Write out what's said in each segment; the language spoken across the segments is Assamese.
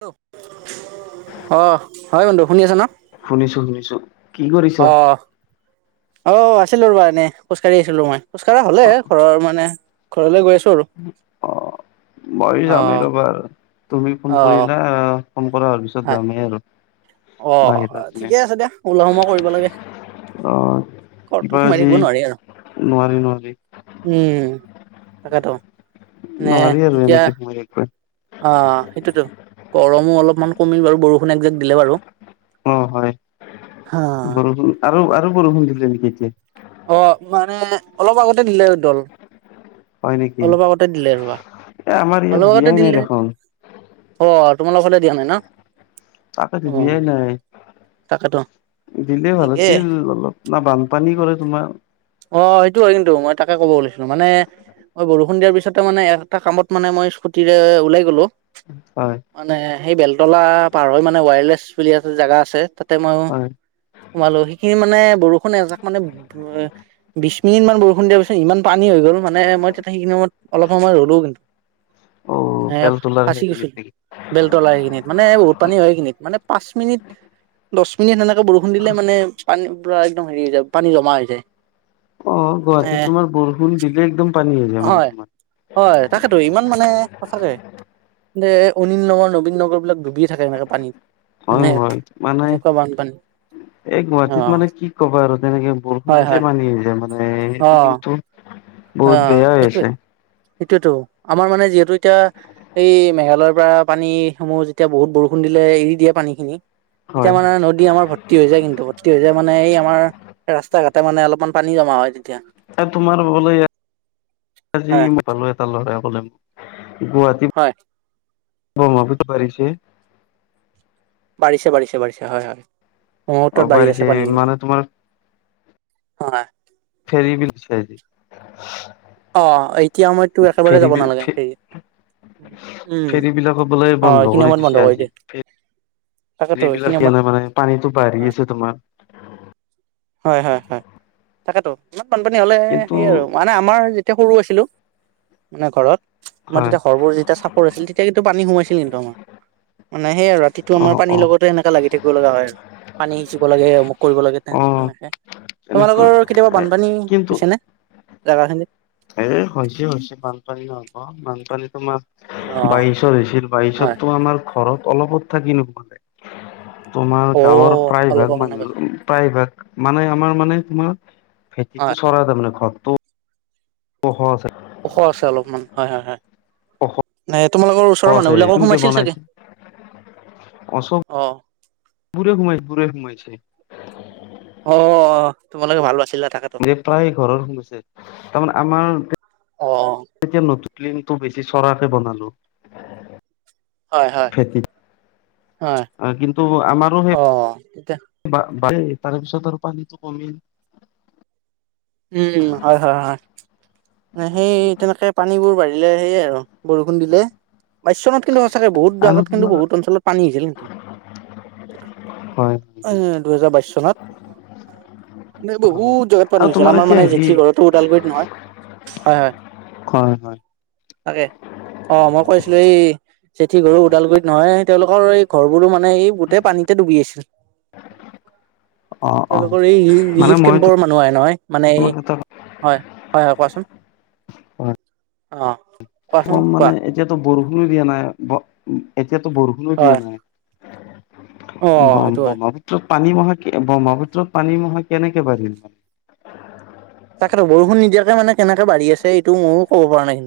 হেল্ল', অ' হয় বন্ধু শুনি আছা ন? শুনিছো শুনিছো কি কৰিছা? অ অ', আছিলো ৰ'বা এনেই খোজকাঢ়ি আছিলো মই খোজকাঢ়া হ'লে অ ঘৰৰ মানে ঘৰলৈ গৈ আছো। আৰু অ', মই অ যাম এই ৰ'বা তুমি ফোন অ কৰিলা আহ। ফোন কৰা হোৱাৰ পিছত হয় যামেই আৰু। অ', বাহিৰৰ পিনে ঠিকে আছে দিয়া ওলোৱা সোমাৱা কৰিব লাগে। অ কিবা ঘৰটোত সোমাই আজি থাকিব নোৱাৰি আৰু নোৱাৰি নোৱাৰি উম। তাকেটো নে নোৱাৰি আৰু এতিয়া এনেকে সোমাই থাকিব অ', সেইটোতো গৰমো অলপমান কমিল বাৰু বৰষুণ একজাক দিলে বাৰু। অ', হয় হা বৰষুণ আৰু আৰু বৰষুণ দিলে নেকি এতিয়া? অ', মানে অলপ আগতে দিলে আৰু এদল। হয় নেকি অলপ আগতে দিলে ৰ'বা এ আমাৰ ইয়াত অলপ আগতে দিয়াই নাই দিলে দেখোন অ'। তোমালোকৰ ফালে দিয়া নাই ন। তাকেটো অ দিয়াই নাই। তাকেতো দিলে ভাল ঠিকে আছিল অলপ ন বানপানী কৰে তোমাৰ। অ', সেইটো হয় কিন্তু মই তাকে ক'ব ওলাইছিলো। মানে মই বৰষুণ দিয়াৰ পিছতে মানে এটা কামত মানে মই স্কুটিৰে ওলাই গ'লো। হয় মানে সেই বেলতলা পাৰ হৈ মানে ৱায়াৰলেছ বুলি আছে জাগা আছে। তাতে মই হয় সোমালো সেইখিনি মানে বৰষুণ এজাক মানে বিশ মিনিটমান বৰষুণ দিয়া পিছত ইমান পানী হৈ গ'ল। মানে মই তেতিয়া সেইখিনি সময়ত অলপ সময় ৰ'লো কিন্তু। অ এ বেলতলাৰ ফাচি গৈছো সেইখিনিত নেকি বেলতলা সেইখিনিত মানে বহুত পানী হয় সেইখিনিত মানে পাঁচ মিনিট দহ মিনিট সেনেকে বৰষুণ দিলে মানে পানী পূৰা একদম হেৰি যায় পানী জমা হৈ যায়। অ', এ গুৱাহাটীত তোমাৰ বৰষুণ দিলে একদম পানী হৈ যায় মানে হয় তোমাৰ। হয়, তাকেতো ইমান মানে সঁচাকে। দে অনিল নগৰ নবীন নগৰবিলাক ডুবিয়ে থাকে এনেকে পানীত। হয় এনে হয় মানে এনেকুৱা বানপানী। এই অ গুৱাহাটীত মানে কি ক'বা আৰু তেনেকে বৰষুণ হয় হয় দিলে মানে মানে অ সেইটো কিন্তু বহুত অ', বেয়া হৈ সেইটোৱে আছে সেইটোৱেতো। আমাৰ মানে যিহেতু এতিয়া এই মেঘালয়ৰ পৰা পানীসমূহ যেতিয়া বহুত বৰষুণ দিলে এৰি দিয়ে পানীখিনি। এতিয়া হয় মানে হয় নদী আমাৰ ভৰ্তি হৈ যায় কিন্তু। ভৰ্তি হৈ যায় মানে এই আমাৰ ৰাস্তা ঘাটে মানে অলপমান পানী জমা হয়। তেতিয়া এ তোমাৰ বোলে আজি হয় [unintelligible] এটা ল'ৰাই ক'লে মোক। গুৱাহাটী হয় ব্ৰহ্মপুত্ৰ বাঢ়িছে। [inaudible] বাঢিছে বাঢ়িছে বাঢ়িছে হয় হয় অ মুহূৰ্তত বাঢ়ি আছে বাঢ়িছে পানী কিন্তু। মানে তোমাৰ হয়। ফেৰি। [unintelligible] অ এতিয়া সময়তটো একেবাৰে যাব নালাগে ফেৰিত। উম ফেৰী বিলাকত বোলে অ এইখিনি সময়ত বন্ধ কৰি দিয়ে। তাকেতো এইবিলাক এইখিনি সময়ত নেনে মানে পানীটো বাঢ়ি অ গৈছে তোমাৰ। হয় হয় হয় তাকেতো ইমান বানপানী হ'লে কিন্তু সেই আৰু মানে আমাৰ। সৰু আছিলো মানে ঘৰত। আমাৰ হয় তেতিয়া ঘৰবোৰ যেতিয়া চাপৰ আছিল তেতিয়া কিন্তু পানী সোমাইছিল কিন্তু আমাৰ। মানে সেইয়ে আৰু ৰাতিটো অ আমাৰ পানীৰ অ লগতে এনেকে লাগি থাকিব লগা হয়। পানী সিঁচিব লাগে অমুক কৰিব লাগে অ তে-তেনেকে। এনেকুৱা তোমালোকৰ কেতিয়াবা বানপানী কিন্তু হৈছে নে জাগাখিনিত। এ হৈছে হৈছে বানপানী নহ'ব বানপানী তোমাৰ। অ বাইশত হৈছিল হয় বাইশততো আমাৰ ঘৰত অলপত থাকি নোসোমালে। তোমাৰ অ গাঁৱৰ প্ৰায় ভাগ অলপৰ কাৰণে গৈছিলো মানুহ প্ৰায় ভাগ মানে আমাৰ মানে তোমাৰ। হয় ভেতিটো চৰা তাৰ মানে ঘৰটো। ওখ আছে। ওখ আছে অলপমান হয় হয় হয় ওখ নে। তোমালোকৰ ওচৰৰ মানুহবিলাকৰ সোমাইছিল চাগে। অ চব বৰে সোমাইছে পুৰে সোমাইছে। অ তোমালোকে ভাল বাচি প্ৰায় ঘৰৰ সোমাইছে তাৰমানে আমাৰ অ এতিয়া নতুন। টো বেছি চৰাকে বনালো। হয় হয়। হয় অ কিন্তু আমাৰো সেই। অ তেতিয়া [unintelligible] [unintelligible] তাৰপিছত আৰু পানীটো কমিল। উম হয় হয় হয় সেই তেনেকে পানীবোৰ বাঢ়িলে সেয়ে আৰু। বৰষুণ দিলে বাইছ চনত কিন্তু সঁচাকে বহুত আৰু জাগাত কিন্তু তোমাৰ বহুত অঞ্চলত পানী হৈছিল। হয় হয় এ দুহেজাৰ বাইশ চনত। মানে হয় বহুত জেগাত পানী আৰু হৈছিল তোমাৰ আমাৰ এতিয়া মানে হেৰি জেঠী ঘৰতো ওদালগুৰিত নহয় হয় হয়। হয় হয়। তাকে অ মই কৈ আছিলোঁ এই জেঠী ঘৰো ওদালগুৰিত নহয় তেওঁলোকৰ এই ঘৰ বোৰো মাত মানে এই গোটেই পানীতে ডুবি আছিল। অ অ তেওঁলোকৰ এই মানে ৰি-ৰিলিফ মই কেম্পৰ মানুহ আহে নহয়। মানে এই তোমাক এটা হয় হয় হয় কোৱাচোন অ। কোৱাচোন কম কোৱা মানে এতিয়াতো বৰষুণো দিয়া নাই এতিয়াতো বৰষুণো দিয়া হয়, নাই। অ', সেইটো হয়, [unintelligible] পানী মহা ব্ৰহ্মপুত্ৰত পানী মহা কেনেকে বাঢ়িল। তাকেতো বৰষুণ নিদিয়াকে মানে কেনেকে বাঢ়ি আছে এইটো মইও ক'ব পৰা নাই।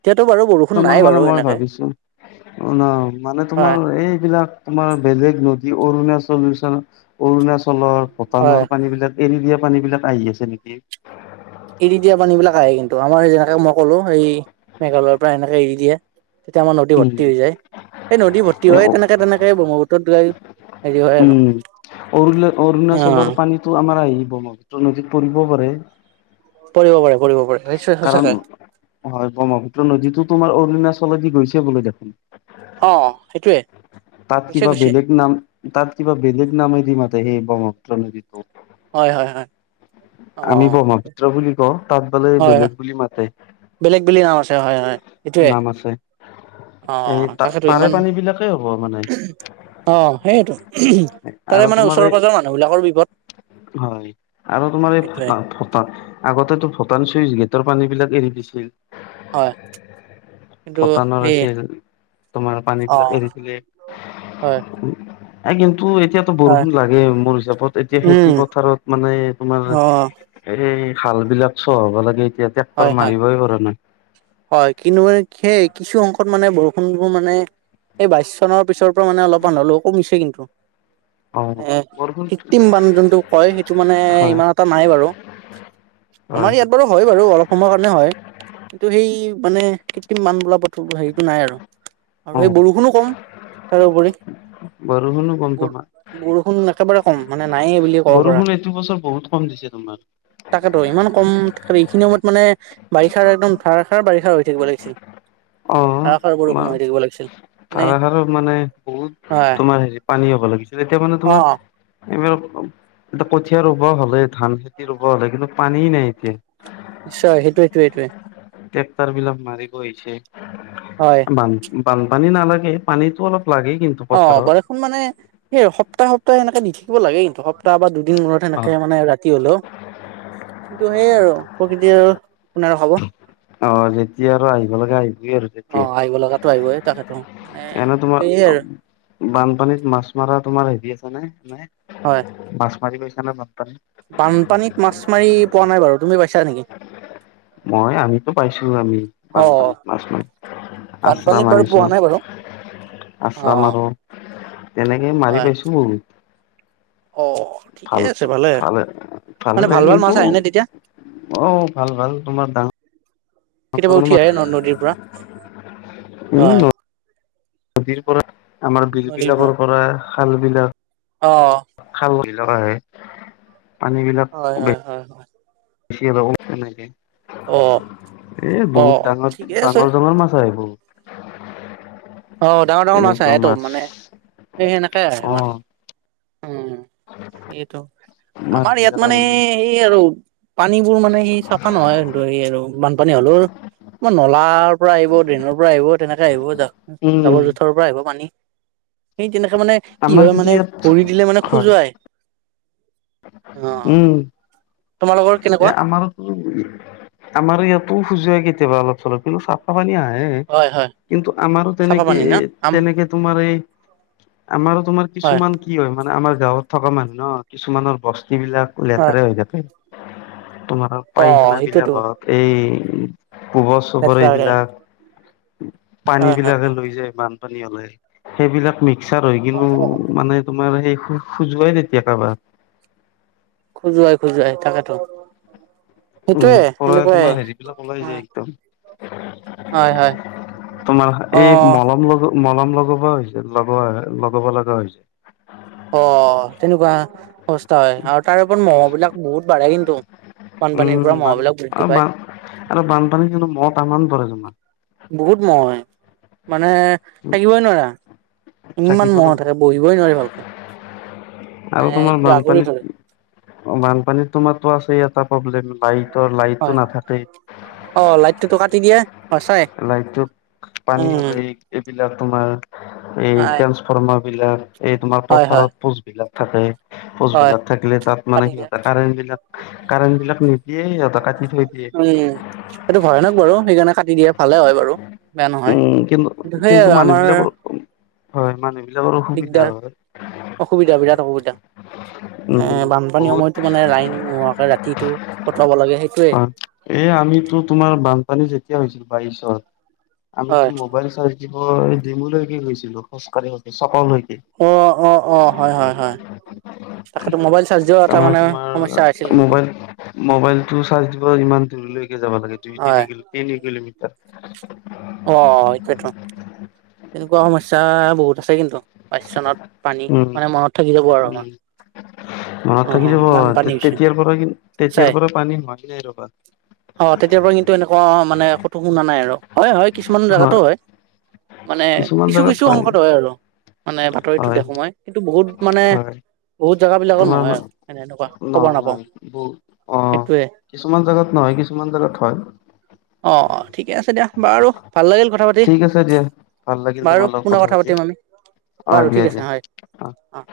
এতিয়াতো বাৰু বৰষুণ তোমাৰ নাই মানে বাৰু মই এনেকে। ভাবিছোঁ। [unintelligible] নহ মানে হয় তোমাৰ এইবিলাক তোমাৰ বেলেগ নতু অৰুণাচল [unintelligible] অৰুণাচলৰ, হয় ভূটানৰ পানী বিলাক এৰি দিয়ে। পানী বিলাক আহি আছে নেকি। এৰি দিয়া পানী বিলাক আহে কিন্তু আমাৰ মই যেনেকে মই ক'লো এই মেঘালয়ৰ পৰা এনেকে এৰি দিয়ে। তেতিয়া আমাৰ নদী উম ভৰ্তি হৈ যায় সেই নদী ভৰ্তি এ হয় তেনেকে তেনেকে ব্ৰহ্মপুত্ৰত গৈ। হেৰি হয় আৰু উম অৰুণ- অ অৰুণাচলৰ পানীটো আমাৰ আহি। ব্ৰহ্মপুত্ৰ নদীত পৰিব পাৰে। পৰিব পাৰে। পৰিব পাৰে নিশ্চয় কাৰণ, সঁচাকে হয়, ব্ৰহ্মপুত্ৰ নদীতো তোমাৰ অৰুণাচলে দি গৈছে বোলে দেখোন! অ' সেইটো তাত কিবা বেলেগ নাম, তাত কিবা বেলেগ নামে দি মাতে সেই বম ত্ৰ নদীটো। হয়, হয়, হয়। অ আমি ব্ৰহ্মপুত্ৰ বুলি কওঁ। তাত বোলে হয় বেলেগ বুলি মাতে। বেলেগ বেলেগ নাম আছে হয় হয় সেইটোয়ে নাম আছে। অ এই তাকেতো তা-তাৰে ইমান পানী বিলাকেই হ'ব মানে। অ', সেয়েটো [unintelligible] তাৰে আৰু মানে তোমাৰ এই ওচৰ-পাজৰৰ মানুহ বিলাকৰ বিপদ। হয়। আৰু তোমাৰ এই সেইটোয়ে ভূটা-ভূটা, আগতেতো ভূটান চুইচ গেটৰ পানী বিলাক এৰি দিছিল‌। হয়। কিন্তু ভূটানৰ সেই আছিল, তোমাৰ অ পানীবিলাক এৰি দিলে। হয়। এ কিন্তু এতিয়াতো হয় বৰষুণ লাগে, মোৰ হিচাপত, এতিয়া উম খেতি-পথাৰত। এ তোমাৰ, অ এই হাল বিলাক চহাব লাগে। এতিয়া ট্ৰেক্টৰ হয়, হয়। মাৰিবই পৰা নাই হয়, কিন্তু মানে খেই কিছু অংশত মানে বৰষুণবোৰ মানে এই বাইছ চনৰ পিছৰ পৰা মানে অলপমান হ'লেও কমিছে কিন্তু। অ এই বৰষুণ কৃত্ৰিম বান যোনটো কয়, সেইটো মানে হয়, ইমান এটা নাই বাৰু। আমাৰ ইয়াত বাৰু হয় বাৰু অলপ সময়ৰ কাৰণে হয়। কিন্তু সেই মানে কৃত্ৰিম বান বোলা হেৰিটো নাই আৰু। আৰু সেই অ', বৰষুণো কম তাৰোপৰি। বৰষুণো কম তোমাৰ। বৰ-বৰষুণ একেবাৰে নে নাইয়ে বুলি ক'ব পাৰা। বৰষুণ এইটো বছৰ বহুত কম দিছে তোমাৰ। তাকেতো ইমান কম, [unintelligible] এইখিনি সময়ত মানে বাৰিষাৰ একদম ধাৰাসাৰ বাৰিষা হৈ থাকিব লাগিছিল। ধাৰাসাৰ বৰষুণ হৈ থাকিব লাগিছিল। মানে তাৰ আৰু মানে বহুত হয় তোমাৰ হেৰি পানী হ'ব লাগিছিল। এতিয়া মানে অ তোমাৰ এইবাৰ অ-এতিয়া কঠীয়া ৰুব হ'লেই, ধান খেতি ৰুব হ'লেই, কিন্তু পানী নাই এতিয়া। নিশ্চয়, সেইটোৱেই-সেইটোৱে-সেইটোৱে। ট্ৰেক্টাৰ বিলাক মাৰিব হৈছে। হয় বান-বানপানী নালাগে, পানীতো অলপ লাগে কিন্তু অ', পথাৰত। বৰষূণ মানে সেই সপ্তাহে-সপ্তাহে এনেকে দি থাকিব লাগে কিন্তু। সপ্তাহ বা দুদ দিন মূৰত সেনেকে অ', মানে ৰাতি হলেওঁ। কিন্তু সেই আৰু প্ৰকৃতি আৰু কোনে ৰখাব অ', যেতিয়া আৰু আহিব লাগে আহ অ', আহিব লগাতো আহিবয়ে, তাকেতো। মানে এনে তোমাৰ, সেয়ে আৰু অ-বানপানীত মাছ মাৰা তোমাৰ হেৰি আছে নে? হয় [unintelligible] মাছ মাৰি পাইছা নে বান? বানপানীত মাছ মাৰি পোৱা নাই বাৰু। তুমি পাইছা নেকি? মই আমিতো পাইছো আমি অ বানপানীত মাছ মাৰি, আচৰা বানপানীত বাৰু মাৰিছো। পোৱা নাই বাৰু অ আচৰা মাৰো, তেনেকে মাৰি হয় পাইছো বহুত। অ ঠিকে আছে ভাল-তা, ভালে, ভালে মানে ভাল লাগে ভাল কিন্তু মাছ আহে নে তেতিয়া অ', ভাল-ভাল তোমাৰ ডাঙ কেতিয়াবা উঠি আহে ন' নদীৰ পৰা? হয় [unintelligible] নদীৰ পৰা, আমাৰ বিল বিলাকৰ পৰা, খাল বিলাক অ', খাল আহে, পানী বিলাক হয়, হয়, হয়, হয়। [inaudible] এ বহুত অ ডাঙৰ, অ ডাঙৰ-ডাঙৰ ঠিকে মাছ আছে আহে বহুত। অ', ডাঙৰ-ডাঙৰ মাছ আহেতো, মানে সেই সেনেকেই অ আহে মাছ। উম এইটো মাছ আমাৰ ইয়াত বিলাক মানে আহিলে সেই আৰু পানীবোৰ মানে সি চাফা নহয় স স আৰু বানপানী হলেও মই নলাৰ পৰা আহিব দিনৰ পৰা আহিব তেনেকে আহিব যাওক উম জাবৰ জোথৰ পৰা আহিব পানী সেই তেনে কে মানে কি আমাৰ হয় কিন্তু মানে ইয়াত ভৰি দিলে মানে হয় খোজুৱাই অ উম, তোমালোকৰ কেনেকুৱা এ আমাৰো আমাৰ ইয়াতো সুজোৱা কেতি কেতিাবা অল চলপ কিন্তু চাফানী আহে হ হয় হয় কিন্তু আমাৰো চাফা তেনেকে পানী না আম তেনেকে তোমাৰ এই আমাৰো তোমাৰ হয় কিছুমান কি হয় মানে আমাৰ গাঁৱত থকা মানুহ ন কিছুমানৰ বস্তু প বিলাক হয় লেতেৰে হৈ যাকে তোমাৰ অ পায়খান সেইটোতো বিলাক এই পোবৰ চোবৰ লেতেৰা হৈ থাকে এইবিলাক পানী হয় হয় বিলাকে হয় লৈ যায় বানপানী হলে সেইবিলাক মিক্সাৰ হৈ কিন্তু মানে তোমাৰ সেই খোজ খোজুৱাই তেতিয়া কাৰোবাৰ খোজুৱাই খোজুৱাই তাকেতো উম সেইটয়ে পৰা তোমাৰ সেনেকুৱাই হেৰি বিলাক ওলাই অ', যায় একদম হয় হয় তোমাৰ অ এই মলম [unintelligible] মলম লগাব হৈছে লগোৱা লগাব লগা হৈছে অ', েনেকুৱা অৱস্থা হয় আৰু তাৰে ওপৰত মহ'হ বিলাক বহুত বাঢ়ে কিন্তু বানপানীৰ উম পৰা মহ বান বিলাক বৃদ্ধি পায় বান আৰু বানপানী কিু মহ তামান পৰে তোমাৰ বহুত মহ মানে থাকিবই নোৱাৰা ইমান থাকিব ম নোৱাৰে। থাকে বহিবই নোৱাৰি ভালকে আৰু মানে তোমাৰ কিবা আগুৰি ধৰে বানপানীত বানপানীত তোমাৰটো আছে এটা প্ৰব্লেম লাইটৰ লাইটটো হয় নাথাকে অ লাইটটোতো কাটি দিয়ে সঁচাই লাইটত পানী উম হলে এইবিলাক তোমাৰ এই হয় ট্ৰেসফ্মাৰ বিলাক এই তোমাৰ হয় হয় পথাৰত পোজবলাক থাকে হয় পোচবেলাত থাকিলে তাত মানে কাটি দিয়ে সিহঁত কাৰেন্ট বিলাক কাৰেণ্ট বিলাক নিদিয়ে সিহঁত কাটি থৈ দিয়ে উম এইটো ভয়ানক বাৰু সেইকাৰণে কাটি দি উম কিন্তু সেই কিন্তু মানুহ আমাৰ বিলাকৰ হয় মানুহাক দিগদাৰ অসুবিধা বিৰাট অসুবিধা উম, এ বানপানীৰ বহুত সময়তো মানে লাইন নোহোৱাকে ৰাতিটো কটোৱাব লাগে সেইটোয়ে আমো তোমাৰ বানপানী যেতিয়া হৈ বাৰত আম হয় ম ম ডেমুলৈকে গৈছিলো খোজকাঢ়ি গ চ অ', অ' হয়, হয়, হয়, তাকেতো মোবাইল চাৰ্জ দিয়াও এটা তাৰমানে মানে তোমাৰ সমস্যা আছিল কিন্তু মোবাইল মোবাইলতটো চাৰ্জ দিব ইমান দূৰলৈকে যাব লাগে দুই হয় তিনি ক তিনি কিলোমিটাৰ অ', এইটোতো তেনেকুৱা সমস্যা বহুত আছে কিন্তু পচনত পানী মানে মনত থাকি যাব আৰু আমাৰ [unintelligible] ঘৰত থাকি অ', যাব ইমান পানী হৈছিল তেতিয়াৰ পৰা কি সঁচাই তেতিয়াৰ পৰা পানী হোোৱাক নাই ৰবা অ', তেতিয়াৰ পৰা কিন্তু এনেকুৱা মানে শুনা নাই আৰু হয় হয় কিছুমান জোগাতো হয় মানে কিছুমান কিছু জেগাত কিছু অংকত হয় আৰু মানে বাতৰিতো হয়, দেো মাই কিন্তু বহুত মানে হয়, বহুত জোগা বিলাকত তোমাৰ নহয় আৰু এনে এনেকুৱা খবৰ নহয়, নাপাও নহয় বহুত অ', সটোৱে কিছুমান জেগাত নহয় কিছুমান জেগাত হয় অ', ঠিকে আছে দিয়া বাৰু ভাল লাগিল কথা পাতি ঠিক আছে দিয়া ভাল লাগিল বাৰু তোমাৰ লগত কোনৰ কথা পাতি। পাতিম আমি অ বাৰু দিয়া ঠিক আছে দিয়া হয় অ',